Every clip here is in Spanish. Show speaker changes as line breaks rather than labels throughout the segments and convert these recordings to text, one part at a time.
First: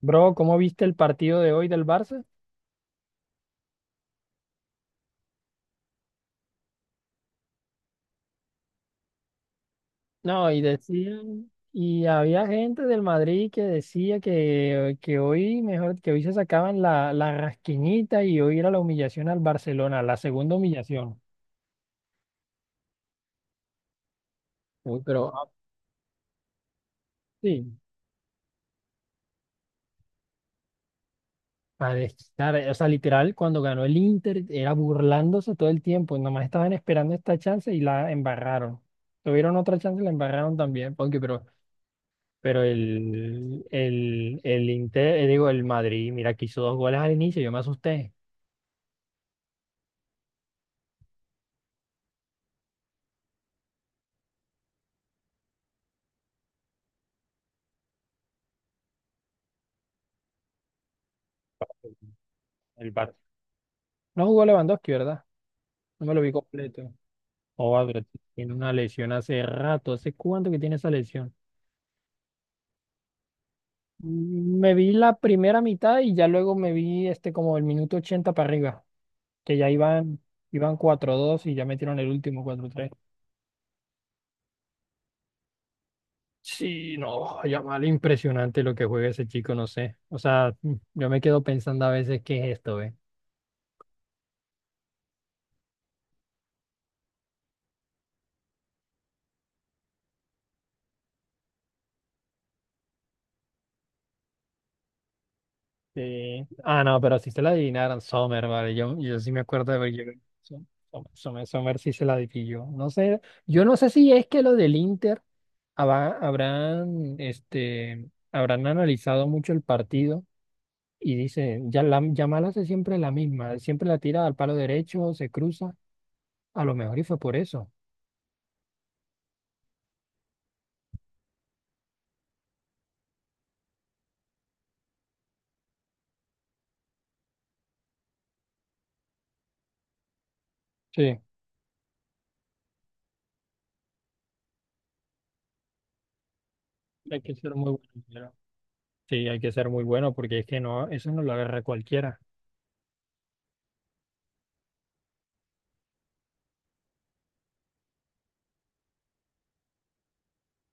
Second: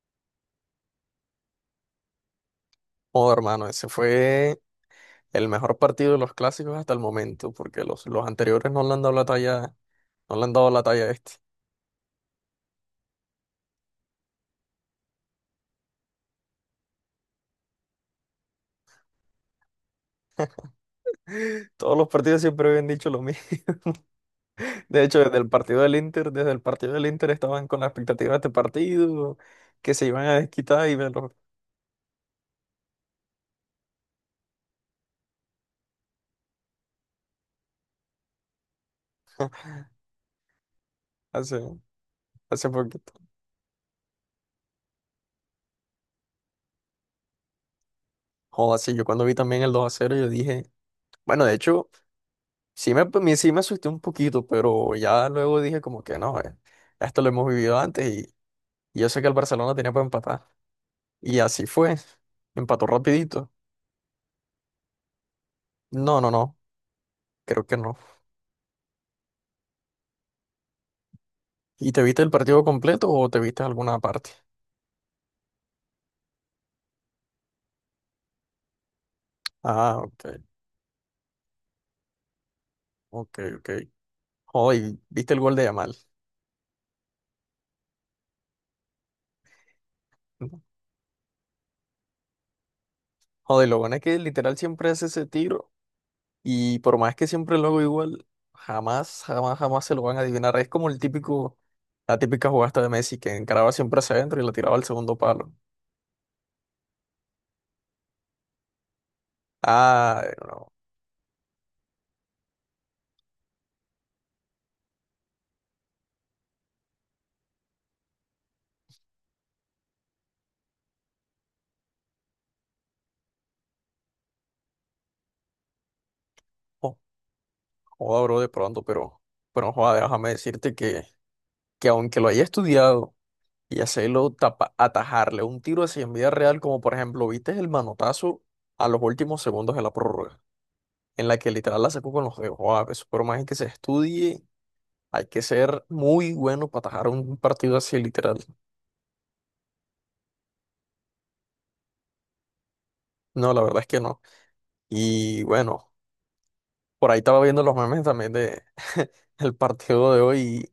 Bro, ¿cómo viste el partido de hoy del Barça?
Oh, hermano, ese fue el mejor partido de los clásicos hasta el momento, porque los anteriores no le han dado la talla, no le
No,
han
y
dado la talla a este.
decían, y había gente del Madrid que decía que hoy, mejor, que hoy se sacaban la rasquiñita y hoy era la humillación al Barcelona, la segunda humillación.
Todos los partidos siempre habían dicho lo mismo.
Uy,
De hecho,
pero
desde el
Ah,
partido del Inter, desde el partido del Inter estaban
Sí,
con la expectativa de este partido, que se iban a desquitar y verlo
para desquitar, o sea, literal, cuando ganó el Inter era burlándose todo el tiempo, nomás estaban esperando esta chance y la embarraron. Tuvieron otra chance y la embarraron también, porque pero
hace,
Pero
hace poquito.
el Inter, digo, el Madrid, mira que hizo dos goles al inicio, yo me asusté.
Joder, sí, yo cuando vi también el 2 a cero, yo dije, bueno, de hecho, sí me asusté un poquito, pero ya luego dije como que no, esto lo hemos vivido antes y yo sé que el Barcelona tenía para empatar. Y así fue. Empató
El Bar-
rapidito.
No jugó Lewandowski, ¿verdad? No me
No,
lo
no,
vi
no.
completo.
Creo que
Oh,
no.
pero tiene una lesión hace rato. ¿Hace cuánto que tiene esa lesión?
¿Y te viste el partido completo o te viste alguna parte?
Me vi la primera mitad y ya luego me vi como el minuto 80 para arriba, que ya
Ah,
iban,
ok.
iban 4-2 y ya metieron el último 4-3.
Ok, ok. Joder, ¿viste el gol de Yamal?
Sí, no, mal impresionante lo que juega ese chico, no sé. O sea,
No.
yo me quedo pensando a veces qué es esto, ¿eh?
Joder, lo bueno es que literal siempre hace ese tiro y por más que siempre lo hago igual, jamás, jamás, jamás se lo van a adivinar. Es como el típico, la típica jugada esta de Messi que encaraba siempre hacia adentro y la tiraba al segundo palo.
Sí. Ah, no, pero si se la adivinaron, Sommer, vale. Yo sí me acuerdo de haber llegado.
Ah, no.
Sommer sí se la adivinó. No sé, yo no sé si es que lo del Inter habrán analizado mucho el partido y dicen, ya la, Yamal hace siempre la misma, siempre la tira al palo derecho, se cruza. A lo
Jo-
mejor y fue por eso.
Joda, bro, de pronto, pero joda, déjame decirte que aunque lo haya estudiado, y hacerlo atajarle un tiro así en vida real, como por ejemplo, ¿viste el manotazo a los últimos segundos de la prórroga?
Sí,
En la que literal la sacó con los dedos. Wow, eso por más que se estudie, hay que ser muy bueno para atajar
hay que
un
ser
partido
muy
así
bueno.
literal.
Sí, hay que ser muy bueno porque es que no, eso no lo agarra cualquiera.
No, la verdad es que no. Y bueno, por ahí estaba viendo los memes también de el partido de hoy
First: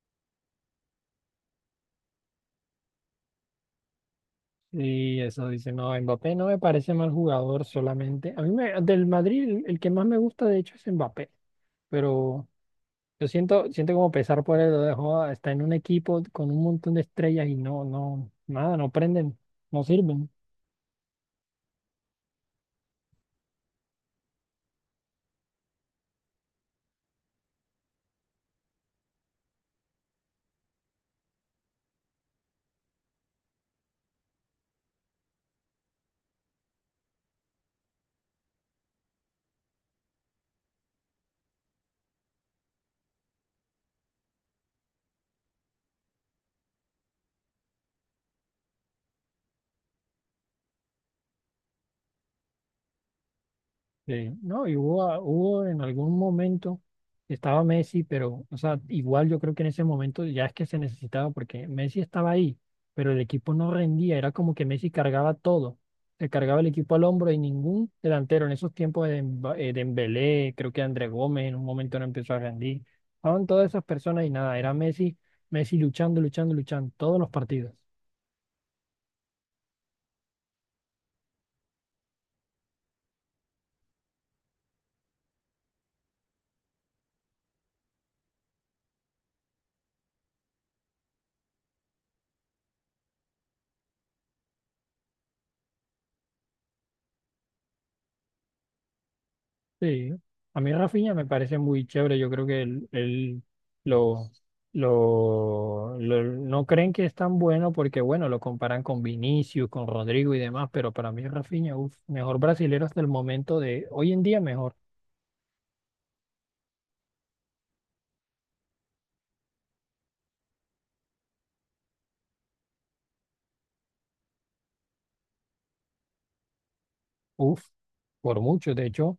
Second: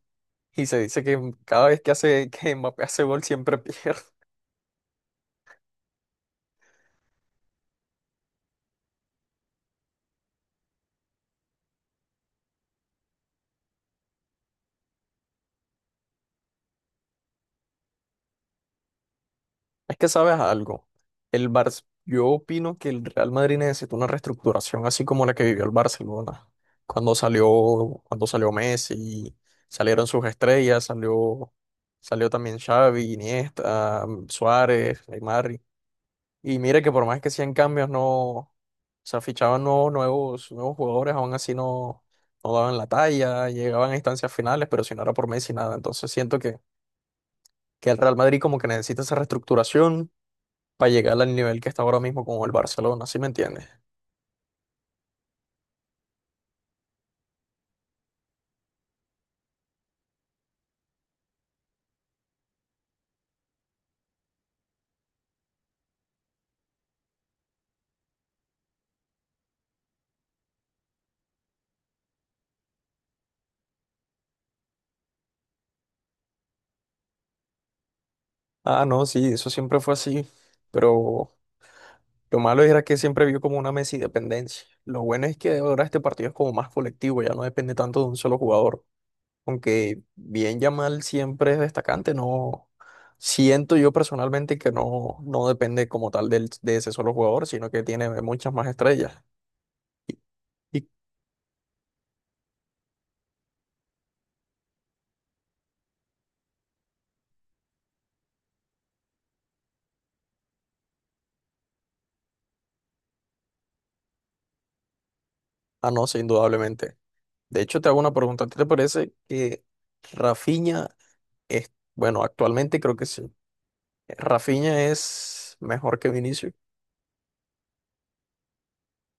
y se dice que cada vez que hace que Mbappé hace gol siempre pierde.
Y eso dice, no, Mbappé no me parece mal jugador solamente. Del Madrid el que más me gusta de hecho es Mbappé, pero yo siento como pesar por él, lo dejó, está en un equipo con un montón de estrellas y nada, no prenden, no
Es que
sirven.
sabes algo, el Bar yo opino que el Real Madrid necesita una reestructuración así como la que vivió el Barcelona. Cuando salió Messi, salieron sus estrellas, salió, salió también Xavi, Iniesta, Suárez, Neymar. Y mire que por más que sean cambios, no, o sea, fichaban nuevos nuevos jugadores, aún así no, no daban la talla, llegaban a instancias finales, pero si no era por Messi, nada. Entonces siento que el Real Madrid como que necesita esa reestructuración para llegar al nivel que está ahora mismo con el Barcelona, ¿sí me entiendes?
Sí, no, hubo en algún momento, estaba Messi, pero, o sea, igual yo creo que en ese momento ya es que se necesitaba, porque Messi estaba ahí, pero el equipo no rendía, era como que Messi cargaba todo, se cargaba el equipo al hombro y ningún delantero en esos tiempos de, Dembélé, creo que André Gómez en un momento no empezó a rendir, estaban todas esas personas y nada, era Messi, Messi luchando, luchando, luchando, todos los partidos.
Ah, no, sí, eso siempre fue así, pero lo malo era que siempre vio como una Messi dependencia. Lo bueno es que ahora este partido es como más colectivo, ya no depende tanto de un solo jugador, aunque bien Yamal siempre es destacante, no siento yo personalmente que no, no depende como tal del, de ese solo jugador, sino que tiene muchas más estrellas.
Sí,
Y,
a mí
y-
Rafinha me parece muy chévere. Yo creo que él lo, lo- no creen que es tan bueno porque, bueno, lo comparan con Vinicius, con Rodrigo y demás, pero para mí Rafinha, uf, mejor brasilero hasta el momento de hoy en día, mejor.
ah, no, sí, indudablemente. De hecho, te hago una pregunta, ¿a ti te parece que... Rafinha es, bueno, actualmente creo que sí. Rafinha es mejor que Vinicius.
Uf, por mucho. De hecho,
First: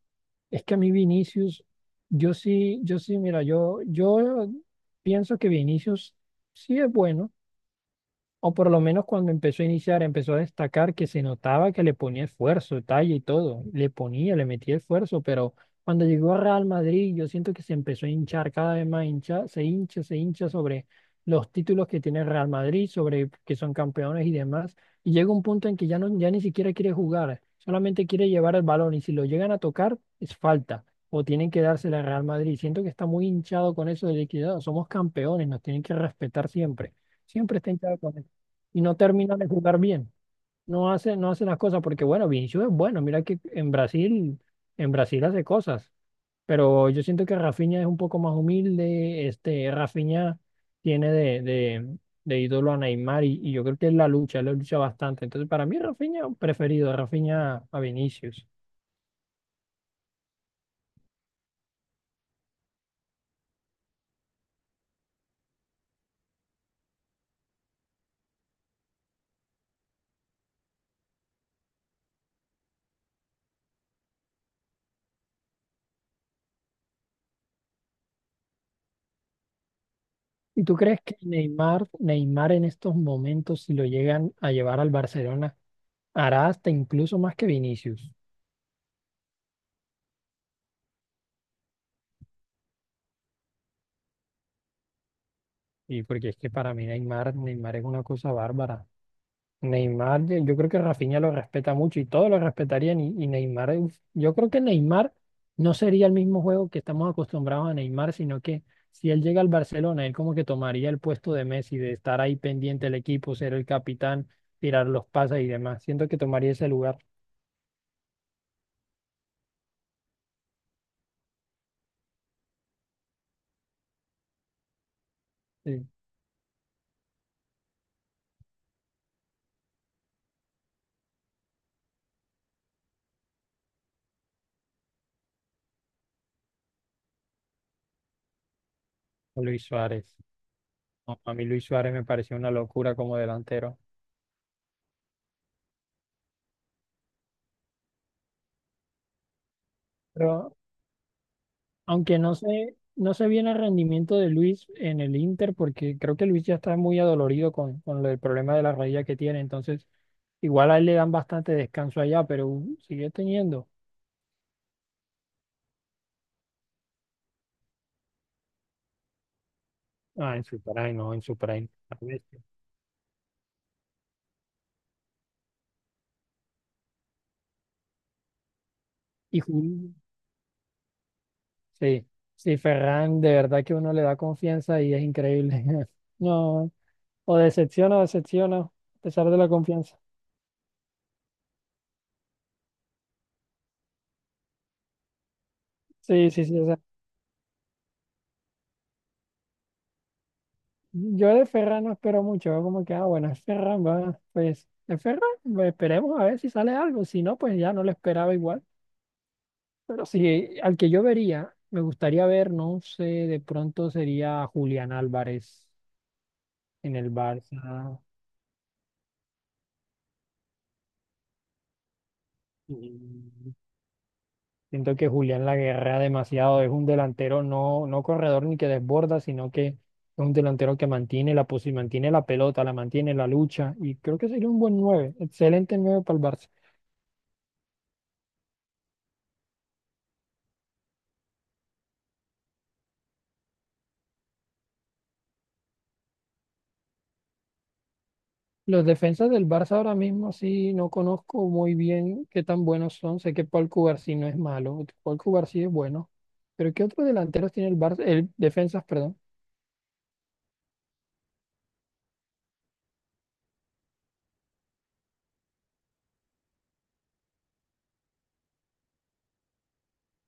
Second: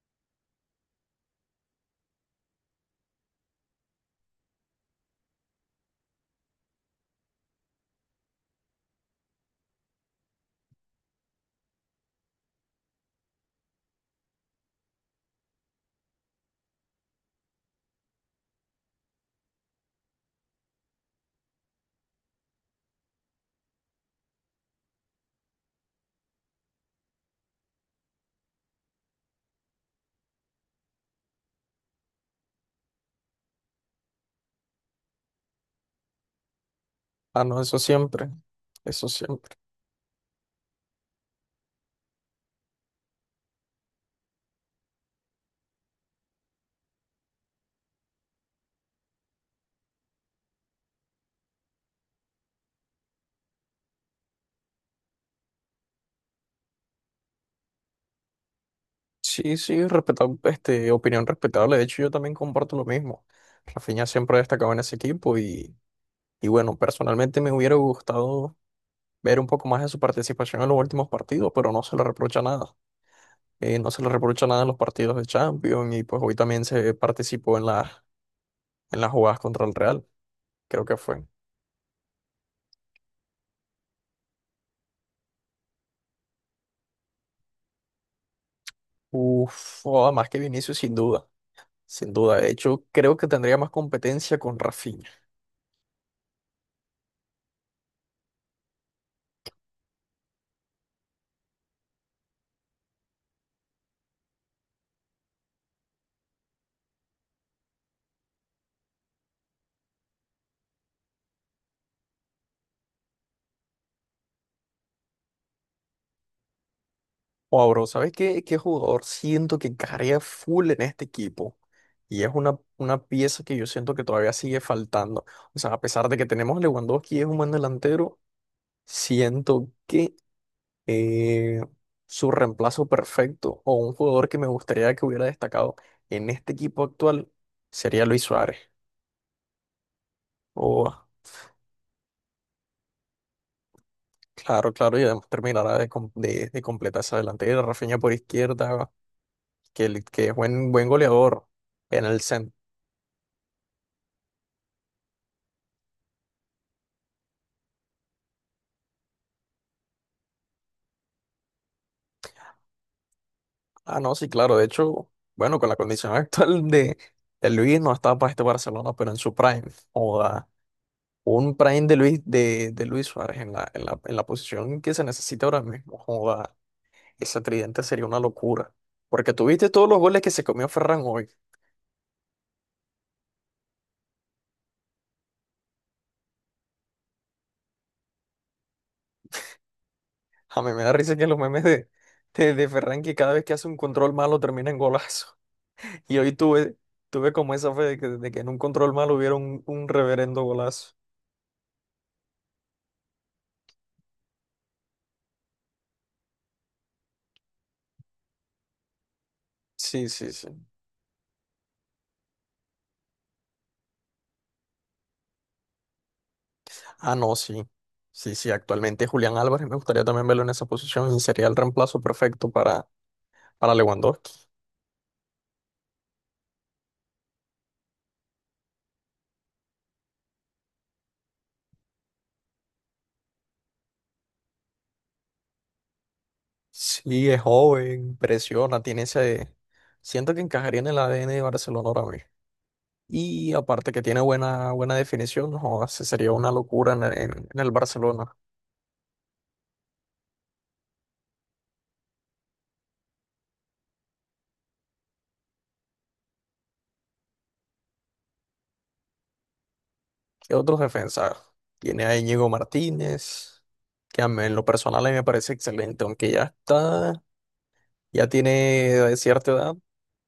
es que a mí Vinicius, mira, yo pienso que Vinicius sí es bueno. O por lo menos cuando empezó a iniciar, empezó a destacar que se notaba que le ponía esfuerzo, talla y todo. Le ponía, le metía esfuerzo, pero cuando llegó a Real Madrid, yo siento que se empezó a hinchar cada vez más, se hincha sobre los títulos que tiene Real Madrid, sobre que son campeones y demás. Y llega un punto en que ya, no, ya ni siquiera quiere jugar, solamente quiere llevar el balón y si lo llegan a tocar, es falta. O tienen que dársela a Real Madrid. Siento que está muy hinchado con eso de liquidado. Somos campeones, nos tienen que respetar siempre.
Ah,
Siempre
no,
está
eso
hinchado con
siempre.
y no
Eso
termina de
siempre.
jugar bien. No hace las cosas porque, bueno, Vinicius es bueno. Mira que en Brasil hace cosas. Pero yo siento que Rafinha es un poco más humilde. Rafinha tiene de ídolo a Neymar y yo creo que él la lucha bastante. Entonces, para mí, Rafinha preferido, Rafinha a Vinicius.
Sí, este, opinión respetable. De hecho, yo también comparto lo mismo. Rafinha siempre ha destacado en ese equipo y bueno, personalmente me hubiera gustado ver un poco más de su participación en los últimos partidos, pero no se le reprocha nada. No se le reprocha nada en los partidos de Champions y pues hoy también se participó en la, en las jugadas contra el Real,
¿Y tú
creo que
crees que
fue.
Neymar en estos momentos, si lo llegan a llevar al Barcelona, hará hasta incluso más que Vinicius?
Uf, oh, más que Vinicius sin duda. Sin duda, de hecho, creo que tendría más competencia con Rafinha.
Y porque es que para mí Neymar es una cosa bárbara. Neymar, yo creo que Rafinha lo respeta mucho y todos lo respetarían. Y Neymar, uf, yo creo que Neymar no sería el mismo juego que estamos acostumbrados a Neymar, sino que si él llega al Barcelona, él como que tomaría el puesto de Messi, de estar ahí pendiente del equipo, ser el capitán, tirar los pases y demás. Siento que tomaría ese lugar.
O bro, ¿sabes qué, qué jugador siento que encajaría full en este equipo? Y es una pieza que yo siento que todavía sigue faltando. O sea, a
eh,
pesar de que tenemos a Lewandowski, es un buen delantero, siento que eh, su reemplazo perfecto o un jugador que me gustaría que hubiera destacado en este equipo actual sería Luis Suárez.
Luis Suárez.
O
No, a mí Luis Suárez me pareció una locura como delantero.
claro, claro, y además terminará de, de completar esa delantera. Rafinha por izquierda, que, que es
Pero
buen, buen goleador en
Aunque
el
no
centro.
sé, no sé bien el rendimiento de Luis en el Inter, porque creo que Luis ya está muy adolorido con lo del problema de la rodilla que tiene. Entonces, igual a él le dan bastante descanso allá, pero sigue teniendo.
Ah, no, sí, claro. De hecho, bueno, con la condición actual de Luis no estaba para este Barcelona, pero en su prime.
Ah,
O
en su prime, no, en su
un
prime.
prime
La bestia.
De Luis Suárez en la, en la, en la posición que se necesita ahora mismo. Joda, ese tridente sería una locura. Porque
Y
tuviste todos
Jul-
los goles que se comió Ferran hoy.
sí, sí, Ferran, de verdad que uno le da confianza y es increíble. No, o decepciona, a pesar de la confianza.
A mí me da risa que los memes de Ferran que cada vez que hace un control malo termina en golazo. Y
Sí,
hoy
sí, sí.
tuve, tuve como esa fe de que en un control malo hubiera un reverendo golazo.
Yo de Ferran no espero mucho, veo como que, ah, bueno, es Ferran, va, pues, es Ferran, pues, esperemos a ver si sale algo, si no, pues ya no lo esperaba igual. Pero
Sí, sí,
sí,
sí.
al que yo vería, me gustaría ver, no sé, de pronto sería Julián Álvarez en el
Ah, no, sí.
Barça.
Sí, sí, actualmente Julián Álvarez me gustaría también verlo en esa posición. Sería el reemplazo perfecto
Y
para Lewandowski.
Siento que Julián la guerrea demasiado, es un delantero no corredor ni que desborda, sino que es un delantero que mantiene mantiene la pelota, la mantiene la lucha, y creo que sería un buen 9 excelente 9 para el Barça.
Sí, es joven, presiona, tiene ese... Siento que encajaría en el ADN de Barcelona ahora mismo. Y aparte que tiene buena, buena definición, no, ese sería una locura en, en el Barcelona.
Los defensas del Barça ahora mismo sí no conozco muy bien qué tan buenos son. Sé que Paul Cubarsí no es malo, Paul Cubarsí es bueno. Pero ¿qué otros delanteros tiene el Barça? El defensas, perdón.
¿Qué otros defensas? Tiene a Íñigo Martínez, que a mí en lo personal a mí me parece excelente, aunque ya está, ya tiene de cierta edad,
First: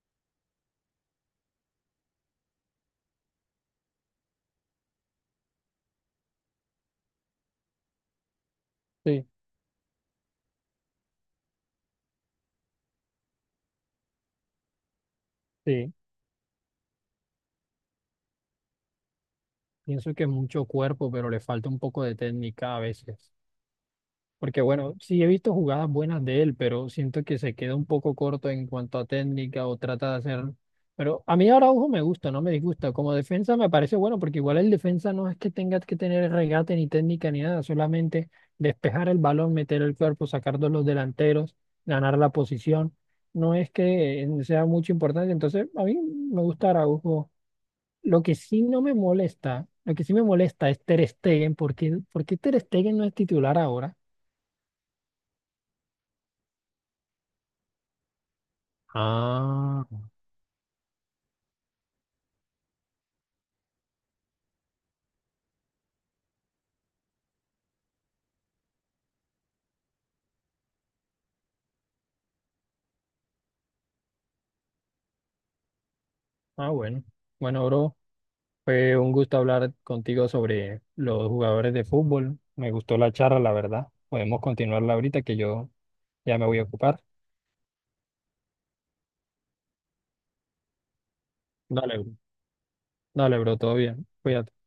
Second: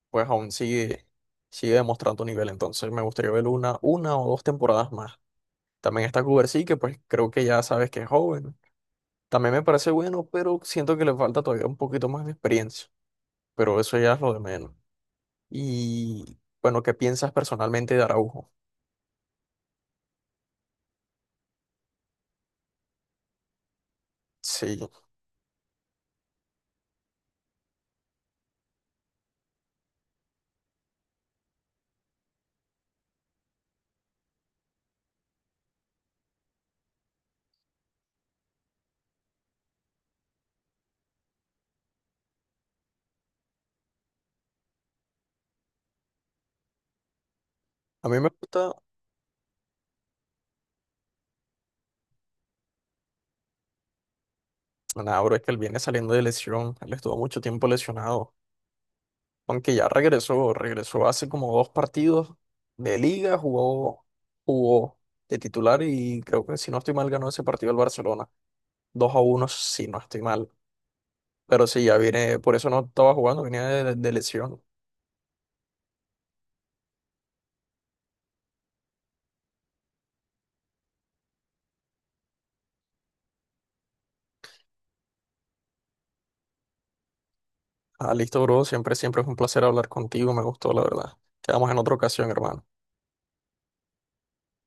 pues aún sigue, sigue demostrando nivel. Entonces me gustaría ver una o dos temporadas más. También está Kubersi, que pues creo que ya sabes que es joven.
Sí,
También me parece bueno, pero siento que le falta todavía un poquito más de experiencia. Pero eso ya es lo de menos.
sí.
Y bueno, ¿qué piensas personalmente de Araujo?
Pienso que mucho cuerpo, pero le falta un poco de técnica a veces. Porque
Sí,
bueno, sí he visto jugadas buenas de él, pero siento que se queda un poco corto en cuanto a técnica o trata de hacer... Pero a mí Araujo me gusta, no me disgusta. Como defensa me parece bueno, porque igual el defensa no es que tenga que tener regate ni técnica ni nada, solamente despejar el balón, meter el cuerpo, sacar de los delanteros, ganar la posición. No es que sea mucho importante, entonces a mí me gusta Araujo.
a mí
Lo
me
que sí
gusta,
no me molesta, Lo que sí me molesta es Ter Stegen, porque Ter Stegen no es titular ahora.
nada, bro, es que él viene saliendo de lesión. Él estuvo mucho tiempo lesionado. Aunque
Ah,
ya regresó, regresó hace como dos partidos de liga, jugó, jugó de titular y creo que si no estoy mal ganó ese partido el Barcelona. Dos a uno si no estoy mal. Pero sí, ya viene, por eso no estaba jugando, venía de lesión.
bueno. Bueno, bro, fue un gusto hablar contigo sobre los jugadores de fútbol. Me gustó la charla, la verdad. Podemos continuarla ahorita que yo ya me voy a ocupar.
Ah, listo, bro, siempre, siempre es un placer hablar contigo, me gustó, la verdad. Quedamos en otra
Dale, bro.
ocasión, hermano.
Dale, bro, todo bien. Cuídate.